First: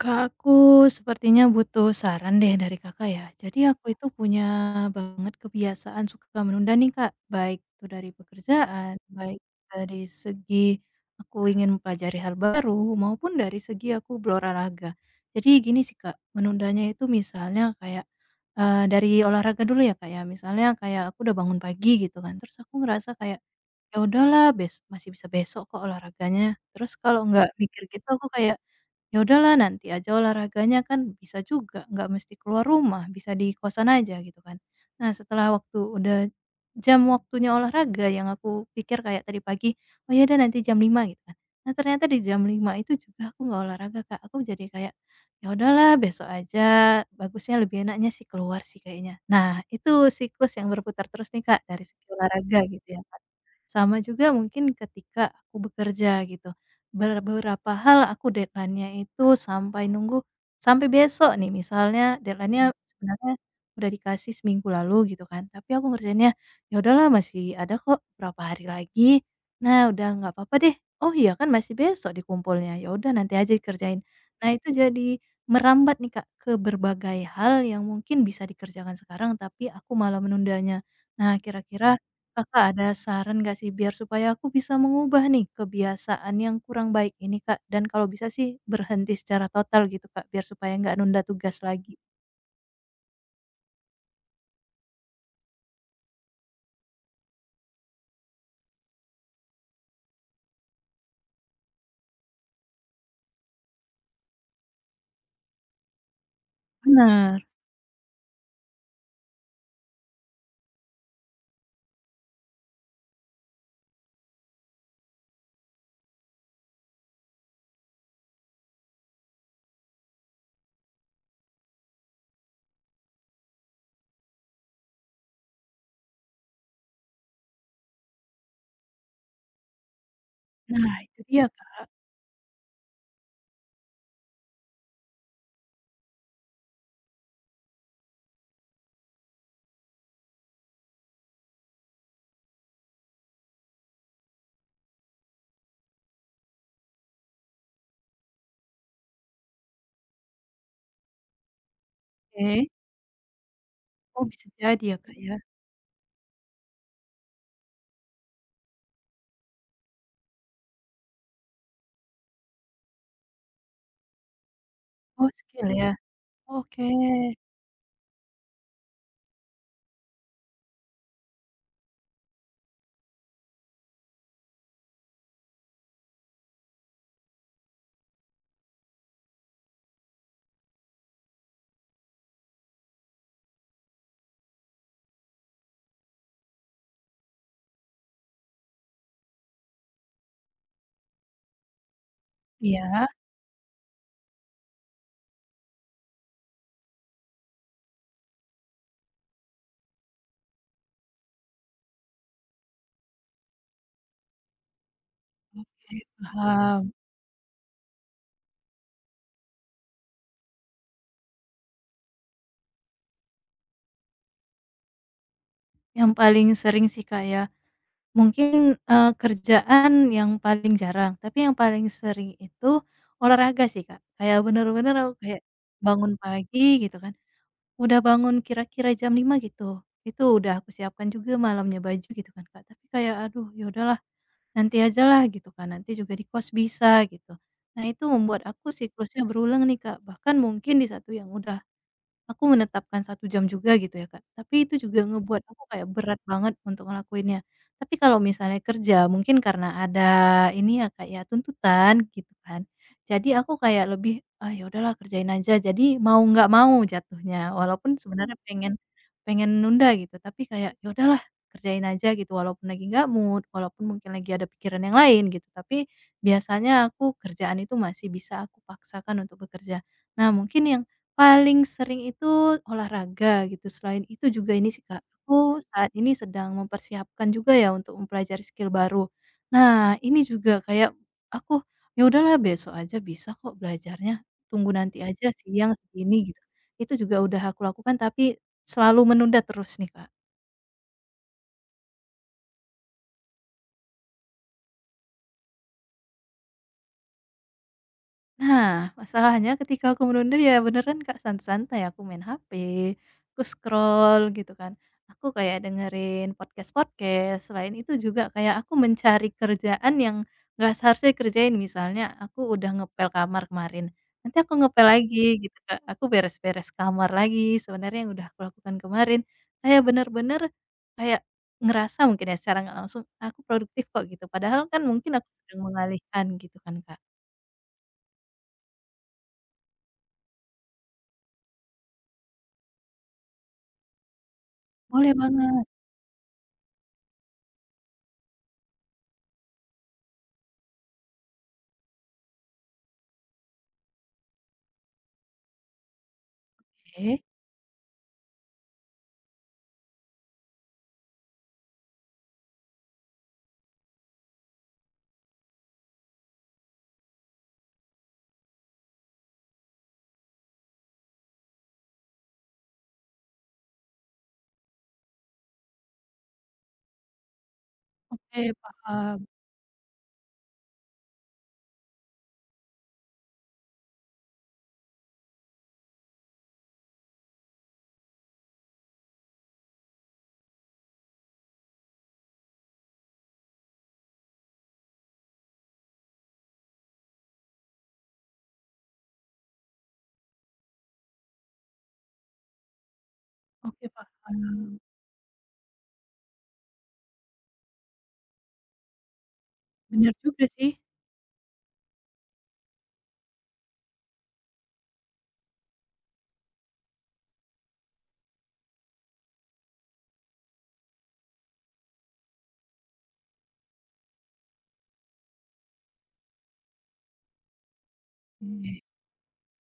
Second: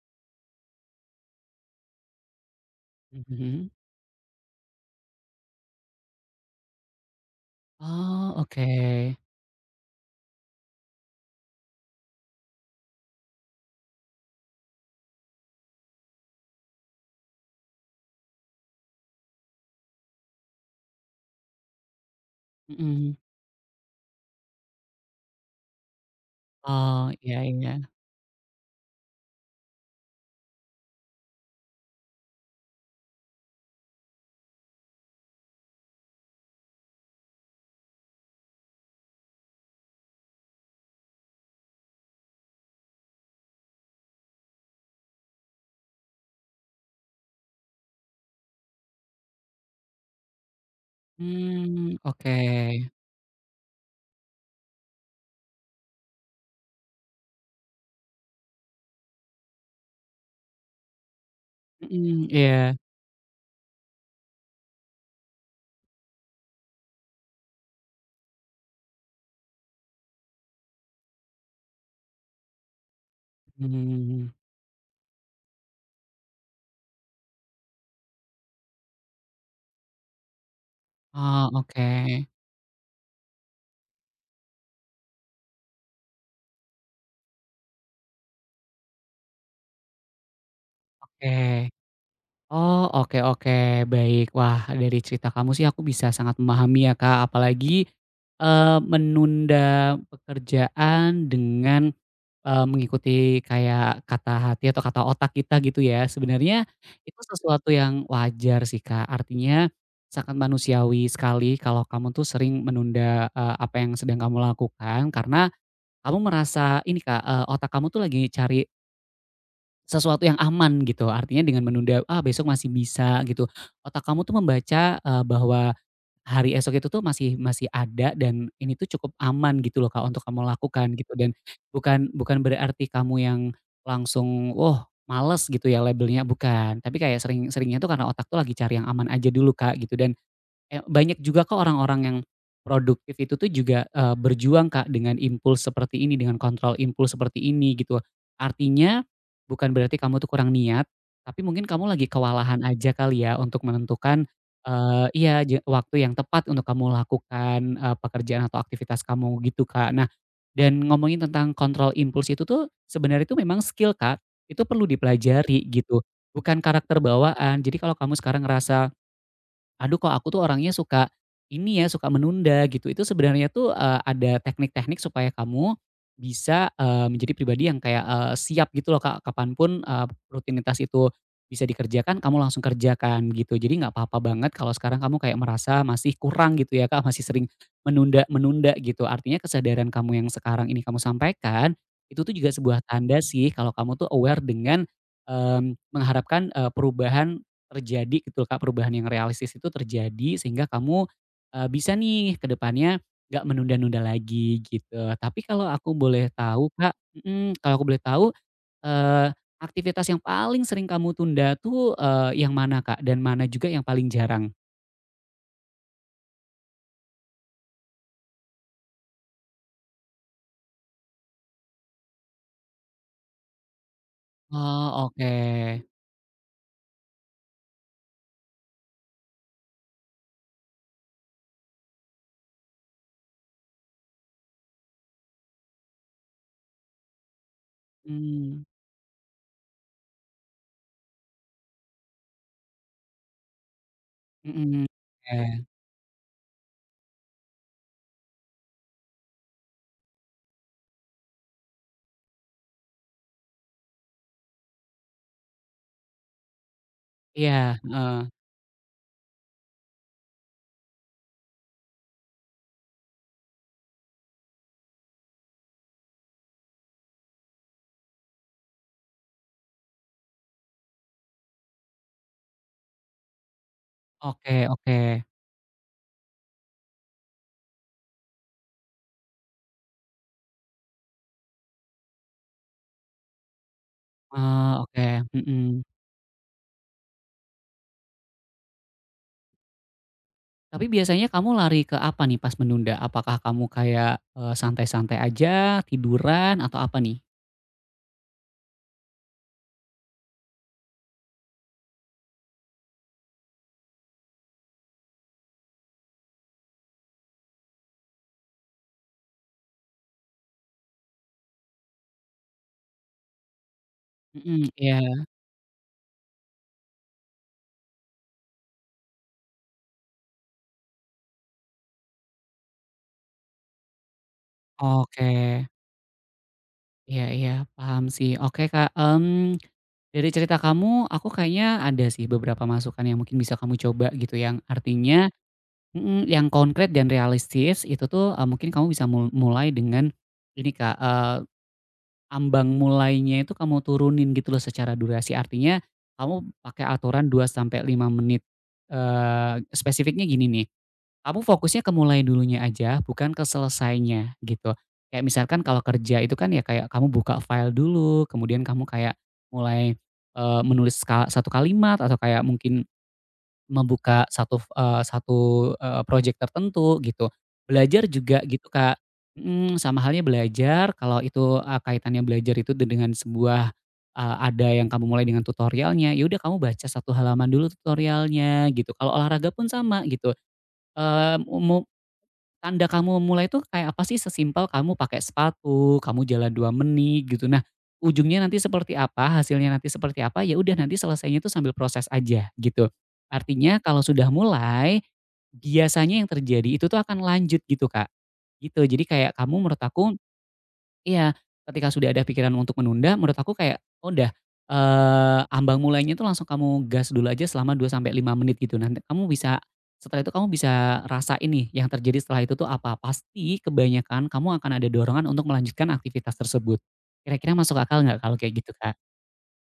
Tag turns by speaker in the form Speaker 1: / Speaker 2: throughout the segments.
Speaker 1: Kak, aku sepertinya butuh saran deh dari Kakak ya. Jadi
Speaker 2: Mhm.
Speaker 1: aku itu punya banget kebiasaan suka menunda nih, Kak, baik itu dari
Speaker 2: Oh, oke.
Speaker 1: pekerjaan, baik dari segi aku ingin mempelajari hal baru, maupun dari segi aku berolahraga. Jadi gini sih, Kak, menundanya itu misalnya kayak, dari olahraga dulu ya Kak ya, misalnya kayak aku udah bangun pagi gitu kan, terus aku ngerasa
Speaker 2: Mhm.
Speaker 1: kayak, "Ya udahlah bes masih bisa besok kok olahraganya." Terus
Speaker 2: Oh,
Speaker 1: kalau
Speaker 2: iya
Speaker 1: nggak mikir
Speaker 2: iya.
Speaker 1: gitu aku kayak, "Ya udahlah nanti aja olahraganya kan bisa juga, nggak mesti keluar rumah, bisa di kosan aja gitu kan." Nah setelah waktu udah jam waktunya olahraga yang aku pikir kayak tadi pagi, "Oh ya udah nanti jam 5 gitu kan." Nah ternyata di jam 5 itu juga aku nggak olahraga, Kak, aku jadi kayak, "Ya udahlah besok aja, bagusnya lebih enaknya sih keluar sih kayaknya." Nah itu siklus yang berputar terus nih Kak dari
Speaker 2: Mmm,
Speaker 1: segi
Speaker 2: oke.
Speaker 1: olahraga gitu ya Kak. Sama juga mungkin ketika aku bekerja gitu. Beberapa hal aku deadline-nya itu sampai nunggu sampai besok nih, misalnya
Speaker 2: Mhm,
Speaker 1: deadline-nya
Speaker 2: iya.
Speaker 1: Sebenarnya udah dikasih seminggu lalu gitu kan, tapi aku ngerjainnya, "Ya udahlah masih ada kok berapa hari lagi, nah udah nggak apa-apa deh, oh iya kan masih besok dikumpulnya, ya udah nanti aja dikerjain."
Speaker 2: Mmm.
Speaker 1: Nah itu jadi merambat nih, Kak, ke berbagai hal yang mungkin bisa dikerjakan sekarang tapi aku malah menundanya. Nah
Speaker 2: Oh, oke.
Speaker 1: kira-kira Kakak ada saran nggak sih biar supaya aku bisa mengubah nih kebiasaan yang kurang baik ini, Kak? Dan kalau bisa sih berhenti secara total gitu, Kak, biar supaya nggak nunda tugas
Speaker 2: Oke.
Speaker 1: lagi.
Speaker 2: Oh, oke oke, baik. Wah, dari cerita kamu sih aku bisa sangat memahami ya, Kak, apalagi, eee, menunda pekerjaan dengan mengikuti kayak kata hati atau kata otak kita gitu ya, sebenarnya itu
Speaker 1: Benar.
Speaker 2: sesuatu yang wajar sih, Kak. Artinya sangat manusiawi sekali kalau kamu tuh sering menunda, apa yang sedang kamu lakukan karena kamu merasa ini, Kak, otak kamu tuh lagi cari sesuatu yang aman gitu. Artinya dengan menunda, "Ah, besok masih bisa," gitu, otak kamu tuh membaca, bahwa hari esok itu tuh masih masih ada dan ini tuh cukup aman gitu loh, Kak, untuk kamu lakukan
Speaker 1: Nah
Speaker 2: gitu
Speaker 1: itu
Speaker 2: dan
Speaker 1: dia, Kak.
Speaker 2: bukan bukan berarti kamu yang langsung, "Wah, males," gitu ya labelnya, bukan. Tapi kayak sering seringnya tuh karena otak tuh lagi cari yang aman aja dulu, Kak, gitu dan banyak juga kok orang-orang yang produktif itu tuh juga, berjuang Kak dengan impuls seperti ini, dengan kontrol impuls seperti ini gitu. Artinya, bukan berarti kamu tuh kurang niat, tapi mungkin kamu lagi kewalahan
Speaker 1: Oke.
Speaker 2: aja kali ya untuk
Speaker 1: Oh
Speaker 2: menentukan,
Speaker 1: bisa jadi ya, Kak, ya?
Speaker 2: iya, waktu yang tepat untuk kamu lakukan, pekerjaan atau aktivitas kamu gitu Kak. Nah, dan ngomongin tentang kontrol impuls itu tuh sebenarnya itu memang skill Kak, itu perlu
Speaker 1: Oh
Speaker 2: dipelajari
Speaker 1: skill ya?
Speaker 2: gitu, bukan
Speaker 1: Oke.
Speaker 2: karakter bawaan. Jadi kalau kamu sekarang ngerasa aduh kok aku tuh orangnya suka ini ya, suka menunda gitu. Itu sebenarnya tuh, ada teknik-teknik supaya kamu bisa, menjadi pribadi yang kayak, siap gitu loh Kak, kapanpun, rutinitas itu bisa dikerjakan, kamu langsung kerjakan gitu. Jadi nggak apa-apa banget kalau sekarang kamu kayak merasa masih kurang gitu ya Kak, masih sering menunda-menunda gitu. Artinya kesadaran kamu yang sekarang ini kamu sampaikan, itu tuh juga sebuah
Speaker 1: Iya,
Speaker 2: tanda sih kalau kamu tuh aware dengan, mengharapkan, perubahan terjadi gitu Kak, perubahan yang realistis itu terjadi sehingga kamu, bisa nih ke depannya nggak menunda-nunda lagi gitu. Tapi kalau aku
Speaker 1: oke
Speaker 2: boleh tahu Kak
Speaker 1: paham.
Speaker 2: mhm, kalau aku boleh tahu, eee, aktivitas yang paling sering kamu tunda tuh, yang mana Kak? Dan mana juga yang paling jarang?
Speaker 1: Yang paling sering sih, Kak, ya, mungkin, kerjaan yang paling jarang, tapi yang paling sering itu olahraga sih, Kak. Kayak
Speaker 2: Oh
Speaker 1: bener-bener aku
Speaker 2: oke,
Speaker 1: kayak bangun pagi gitu kan. Udah bangun kira-kira jam 5 gitu. Itu udah aku siapkan juga malamnya baju gitu kan, Kak. Tapi kayak, "Aduh, ya udahlah, nanti aja lah gitu kan, nanti juga di kos bisa," gitu. Nah, itu membuat
Speaker 2: mmm,
Speaker 1: aku siklusnya berulang nih, Kak. Bahkan mungkin di satu yang udah aku menetapkan 1 jam juga gitu ya, Kak. Tapi itu
Speaker 2: mhm,
Speaker 1: juga ngebuat aku
Speaker 2: oke.
Speaker 1: kayak berat banget untuk ngelakuinnya. Tapi kalau misalnya kerja mungkin karena ada ini ya, Kak, ya, tuntutan gitu kan. Jadi aku kayak lebih, "Ah, ya udahlah kerjain aja." Jadi mau nggak mau jatuhnya,
Speaker 2: Iya,
Speaker 1: walaupun
Speaker 2: heeh,
Speaker 1: sebenarnya pengen pengen nunda gitu, tapi kayak, "Ya udahlah kerjain aja." Gitu, walaupun lagi nggak mood, walaupun mungkin lagi ada pikiran yang lain gitu. Tapi biasanya aku kerjaan itu masih bisa aku paksakan untuk bekerja. Nah mungkin yang paling sering itu olahraga gitu, selain itu
Speaker 2: oke
Speaker 1: juga ini sih,
Speaker 2: oke,
Speaker 1: Kak, aku saat ini sedang mempersiapkan juga ya untuk mempelajari skill baru. Nah, ini juga kayak aku, "Ya udahlah besok aja bisa kok belajarnya, tunggu
Speaker 2: oh
Speaker 1: nanti
Speaker 2: oke,
Speaker 1: aja siang
Speaker 2: mhm.
Speaker 1: segini," gitu. Itu juga udah aku lakukan tapi selalu menunda terus nih, Kak.
Speaker 2: Tapi biasanya kamu lari ke apa nih pas menunda? Apakah kamu kayak, santai-santai aja, tiduran, atau apa nih?
Speaker 1: Nah, masalahnya ketika aku menunda ya beneran Kak, santai-santai aku main HP, aku scroll gitu kan. Aku kayak dengerin podcast-podcast, selain itu juga kayak aku mencari kerjaan yang nggak seharusnya kerjain. Misalnya aku udah ngepel kamar kemarin, nanti aku
Speaker 2: Mhm,
Speaker 1: ngepel lagi
Speaker 2: iya,
Speaker 1: gitu, Kak, aku beres-beres kamar lagi sebenarnya yang udah aku lakukan kemarin. Kayak bener-bener kayak ngerasa mungkin ya secara nggak langsung, "Ah, aku produktif kok gitu, padahal kan mungkin aku
Speaker 2: oke.
Speaker 1: sedang mengalihkan gitu kan, Kak."
Speaker 2: Iya iya, paham sih. Oke, Kak, dari cerita kamu aku kayaknya ada sih beberapa masukan yang mungkin bisa kamu coba gitu, yang
Speaker 1: Boleh
Speaker 2: artinya
Speaker 1: banget.
Speaker 2: mhm, yang konkret dan realistis itu tuh, mungkin kamu bisa mulai dengan ini, Kak, ambang mulainya itu kamu turunin gitu loh secara durasi, artinya kamu pakai
Speaker 1: Oke
Speaker 2: aturan 2 sampai 5 menit. Spesifiknya gini nih, kamu fokusnya ke mulai dulunya aja, bukan ke selesainya gitu. Kayak misalkan kalau kerja itu kan ya kayak kamu buka file dulu, kemudian kamu kayak mulai, menulis satu kalimat atau kayak mungkin membuka satu project tertentu gitu. Belajar juga
Speaker 1: oke,
Speaker 2: gitu, Kak,
Speaker 1: paham,
Speaker 2: mhm, sama halnya belajar kalau itu, kaitannya belajar itu dengan sebuah, ada yang kamu mulai dengan tutorialnya, ya udah kamu baca satu halaman dulu tutorialnya gitu. Kalau olahraga pun sama gitu. Eee, mu mu Tanda kamu mulai tuh kayak apa sih? Sesimpel kamu pakai sepatu, kamu jalan 2 menit gitu. Nah, ujungnya nanti seperti apa, hasilnya nanti seperti apa, ya udah nanti selesainya itu sambil proses aja gitu. Artinya
Speaker 1: oke
Speaker 2: kalau sudah
Speaker 1: paham.
Speaker 2: mulai, biasanya yang terjadi itu tuh akan lanjut gitu, Kak. Gitu, jadi kayak kamu menurut
Speaker 1: Bener
Speaker 2: aku.
Speaker 1: juga sih.
Speaker 2: Iya, ketika sudah ada pikiran untuk menunda, menurut aku kayak, oh udah, ambang mulainya itu langsung kamu gas dulu aja selama 2 sampai 5 menit gitu. Nanti kamu bisa setelah itu kamu bisa rasain nih yang terjadi setelah itu tuh apa. Pasti kebanyakan kamu akan ada dorongan untuk melanjutkan aktivitas tersebut. Kira-kira masuk akal nggak kalau kayak gitu,
Speaker 1: Oke.
Speaker 2: Kak?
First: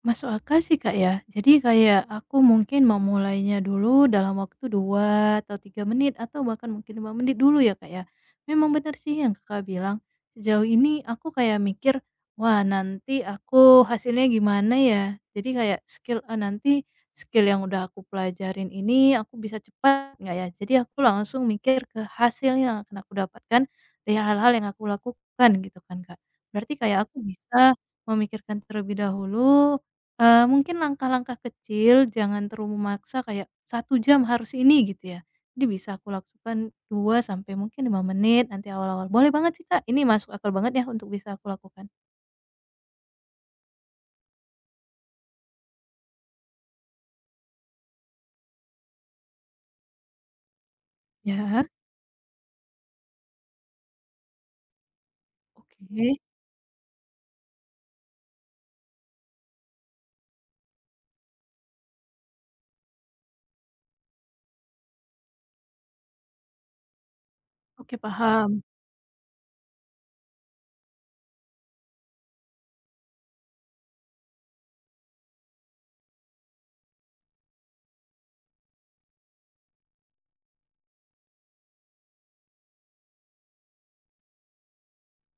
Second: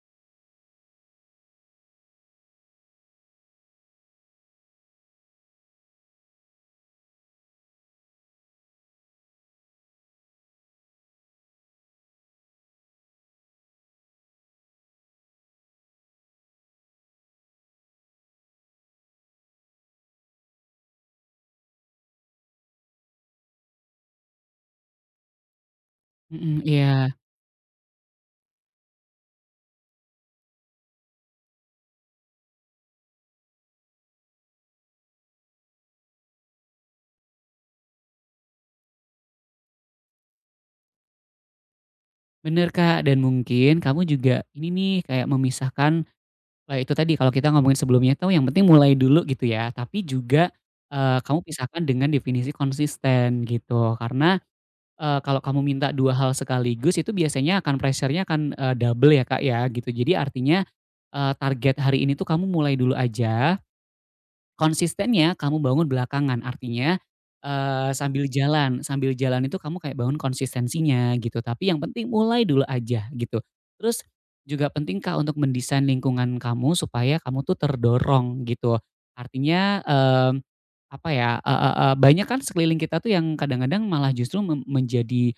Speaker 1: Masuk akal sih, Kak, ya. Jadi kayak aku mungkin mau mulainya dulu dalam waktu 2 atau 3 menit atau bahkan mungkin 5 menit dulu ya, Kak, ya. Memang benar sih yang Kakak bilang, sejauh ini aku kayak mikir, "Wah, nanti aku hasilnya gimana ya?" Jadi kayak skill, "Ah, nanti skill yang udah aku pelajarin ini aku bisa cepat nggak ya?" Jadi aku langsung mikir ke hasil yang akan aku dapatkan dari hal-hal yang aku lakukan gitu kan, Kak.
Speaker 2: Mhm,
Speaker 1: Berarti kayak
Speaker 2: iya.
Speaker 1: aku bisa memikirkan terlebih dahulu, mungkin langkah-langkah kecil, jangan terlalu memaksa kayak 1 jam harus ini gitu ya. Jadi bisa aku lakukan 2 sampai mungkin 5 menit nanti awal-awal. Boleh banget sih, Kak, ini masuk akal banget ya untuk bisa aku lakukan.
Speaker 2: Bener, Kak, dan mungkin kamu juga ini nih, kayak memisahkan. Nah itu tadi kalau kita ngomongin sebelumnya tuh yang penting mulai dulu gitu ya, tapi juga, kamu
Speaker 1: Ya,
Speaker 2: pisahkan dengan definisi konsisten gitu. Karena, kalau kamu minta 2
Speaker 1: oke.
Speaker 2: hal sekaligus itu biasanya akan pressure-nya akan, double ya Kak ya gitu. Jadi artinya, target hari ini tuh kamu mulai dulu aja. Konsistennya kamu bangun belakangan, artinya,
Speaker 1: Oke paham.
Speaker 2: sambil jalan itu kamu kayak bangun konsistensinya gitu, tapi yang penting mulai dulu aja gitu. Terus juga penting, Kak, untuk mendesain lingkungan kamu supaya kamu tuh terdorong gitu. Artinya, apa ya, eee eee eee, banyak kan sekeliling kita tuh yang kadang-kadang malah justru mem menjadi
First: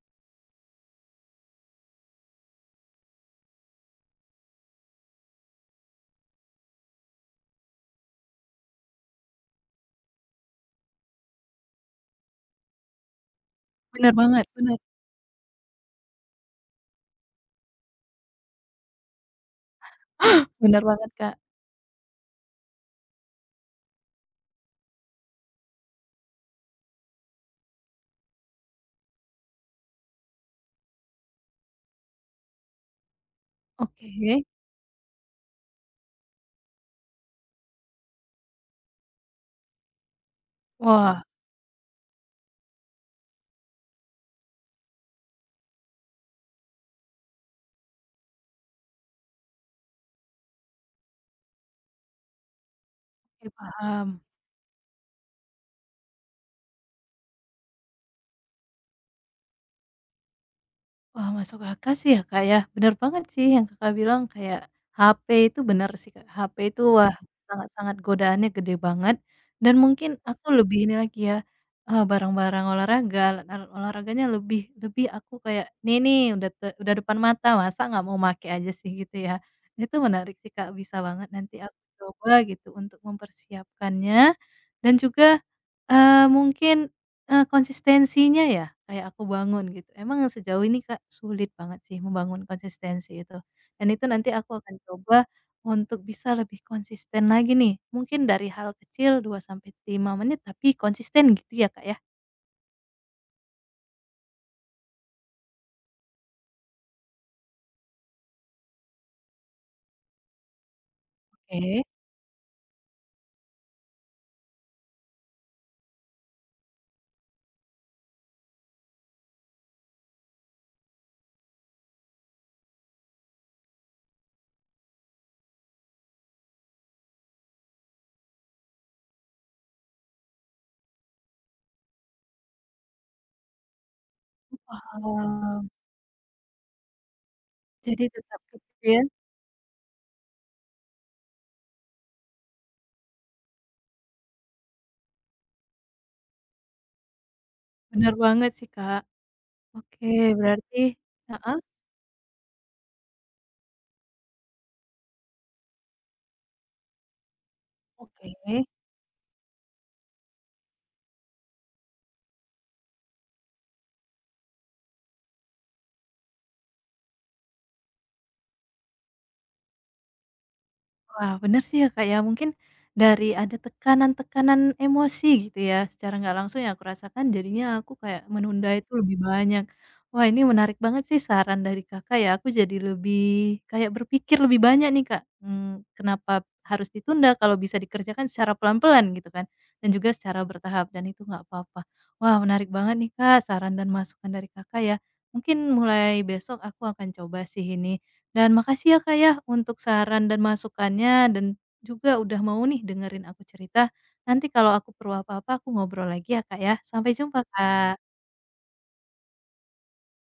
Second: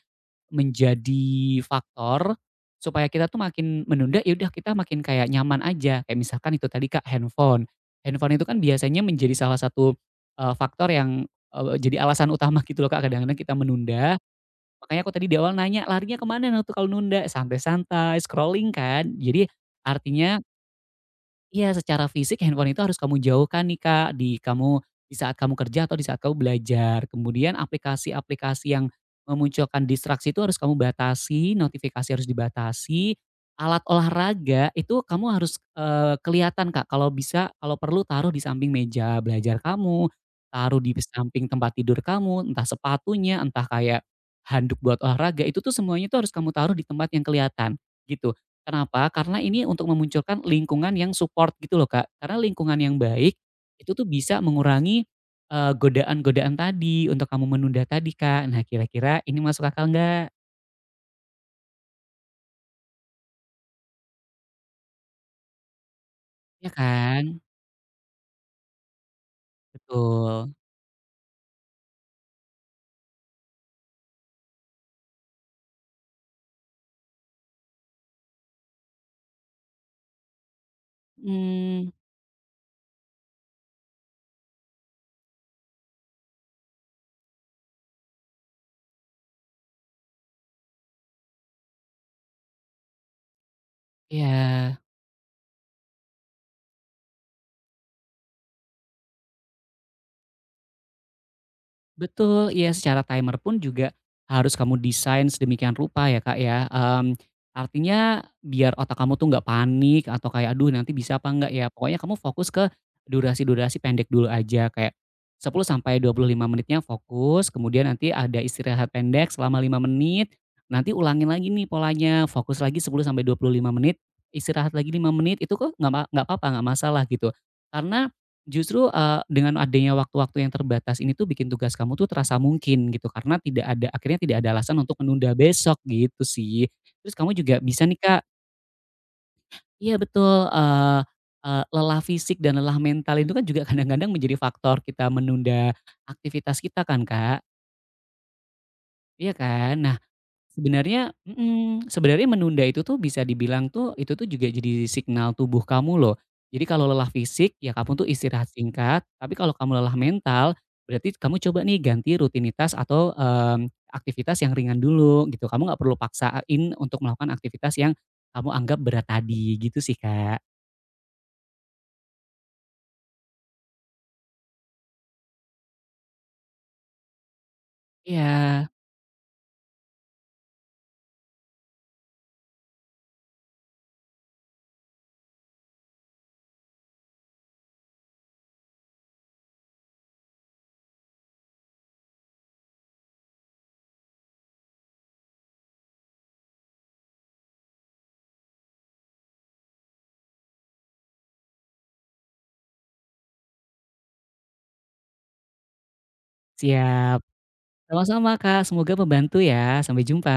Speaker 2: Menjadi faktor supaya kita tuh makin menunda, ya udah kita makin kayak nyaman aja, kayak misalkan itu tadi Kak, handphone. Handphone itu kan biasanya menjadi salah satu, faktor yang, jadi alasan utama gitu loh Kak, kadang-kadang kita
Speaker 1: Benar
Speaker 2: menunda.
Speaker 1: banget, benar
Speaker 2: Makanya aku tadi di awal nanya, larinya kemana mana tuh kalau nunda? Santai-santai, scrolling kan. Jadi artinya.
Speaker 1: benar banget, Kak.
Speaker 2: Iya, secara fisik handphone itu harus kamu jauhkan nih Kak, di saat kamu kerja atau di saat kamu belajar. Kemudian aplikasi-aplikasi yang memunculkan distraksi itu harus kamu batasi, notifikasi harus dibatasi. Alat
Speaker 1: Oke.
Speaker 2: olahraga itu kamu harus, kelihatan Kak, kalau bisa kalau perlu taruh di samping meja belajar kamu, taruh di
Speaker 1: Wah,
Speaker 2: samping tempat tidur kamu, entah sepatunya, entah kayak handuk buat olahraga, itu tuh semuanya tuh harus kamu taruh di tempat yang kelihatan, gitu. Kenapa? Karena ini untuk memunculkan lingkungan yang support gitu loh, Kak. Karena lingkungan yang baik
Speaker 1: oke
Speaker 2: itu tuh
Speaker 1: paham.
Speaker 2: bisa mengurangi, godaan-godaan tadi untuk kamu menunda tadi, Kak. Nah, kira-kira ini masuk akal nggak?
Speaker 1: Wah, masuk akal sih ya, Kak, ya. Bener banget sih yang Kakak bilang kayak HP itu bener sih, Kak. HP
Speaker 2: Ya
Speaker 1: itu wah,
Speaker 2: kan?
Speaker 1: sangat-sangat godaannya gede banget dan mungkin aku
Speaker 2: Betul.
Speaker 1: lebih ini lagi ya, barang-barang olahraga, alat-alat olahraganya lebih lebih aku kayak, "Nih nih, udah depan mata, masa nggak mau make aja sih?" Gitu ya. Itu menarik sih, Kak, bisa banget nanti aku
Speaker 2: Hmm.
Speaker 1: coba gitu untuk mempersiapkannya dan juga, eee, mungkin konsistensinya ya, kayak aku bangun gitu. Emang sejauh ini, Kak, sulit banget sih membangun konsistensi itu. Dan itu nanti aku akan
Speaker 2: Ya.
Speaker 1: coba untuk bisa lebih konsisten lagi nih. Mungkin dari hal kecil 2 sampai 5 menit, tapi konsisten gitu ya, Kak, ya?
Speaker 2: Betul, ya secara timer pun juga harus kamu desain sedemikian rupa ya Kak ya, artinya biar otak kamu tuh nggak panik atau kayak, "Aduh nanti bisa apa nggak ya?"
Speaker 1: Oke.
Speaker 2: Pokoknya kamu fokus ke durasi-durasi pendek dulu aja, kayak 10 sampai 25 menitnya fokus, kemudian nanti ada istirahat pendek selama 5 menit, nanti ulangin lagi nih polanya, fokus lagi 10 sampai 25 menit, istirahat lagi 5 menit, itu kok nggak apa-apa, nggak masalah gitu. Karena justru, dengan adanya waktu-waktu yang terbatas ini tuh bikin tugas kamu tuh terasa mungkin gitu, karena tidak ada akhirnya tidak ada alasan untuk menunda
Speaker 1: Wow,
Speaker 2: besok gitu sih. Terus kamu juga bisa nih
Speaker 1: jadi
Speaker 2: Kak.
Speaker 1: tetap kecil.
Speaker 2: Iya betul, eee eee, lelah fisik dan lelah mental itu kan juga kadang-kadang menjadi faktor kita menunda aktivitas kita kan Kak,
Speaker 1: Bener banget sih, Kak.
Speaker 2: iya kan? Nah.
Speaker 1: Oke, berarti
Speaker 2: Sebenarnya
Speaker 1: heeh?
Speaker 2: mhm, sebenarnya menunda itu tuh bisa dibilang tuh, itu tuh juga jadi signal tubuh kamu loh. Jadi kalau lelah fisik, ya kamu tuh
Speaker 1: Oke.
Speaker 2: istirahat singkat, tapi kalau kamu lelah mental, berarti kamu coba nih ganti rutinitas atau, aktivitas yang ringan dulu gitu. Kamu nggak perlu paksain untuk melakukan aktivitas yang kamu anggap berat tadi, gitu sih, Kak.
Speaker 1: Wah, benar sih ya, Kak, ya. Mungkin dari ada tekanan-tekanan emosi gitu ya, secara nggak langsung yang aku rasakan jadinya aku kayak
Speaker 2: Iya,
Speaker 1: menunda itu lebih banyak. Wah, ini menarik banget sih saran dari Kakak ya, aku jadi lebih kayak berpikir lebih banyak nih, Kak, kenapa harus ditunda kalau bisa dikerjakan secara pelan-pelan gitu kan, dan juga secara bertahap dan itu nggak apa-apa. Wah, menarik banget nih, Kak, saran dan masukan dari Kakak ya. Mungkin mulai besok aku akan coba sih ini. Dan makasih ya Kak ya untuk saran dan masukannya dan juga udah mau nih dengerin aku cerita. Nanti kalau aku perlu apa-apa aku ngobrol lagi ya Kak ya. Sampai
Speaker 2: siap.
Speaker 1: jumpa, Kak.
Speaker 2: Sama-sama, Kak, semoga membantu ya. Sampai jumpa.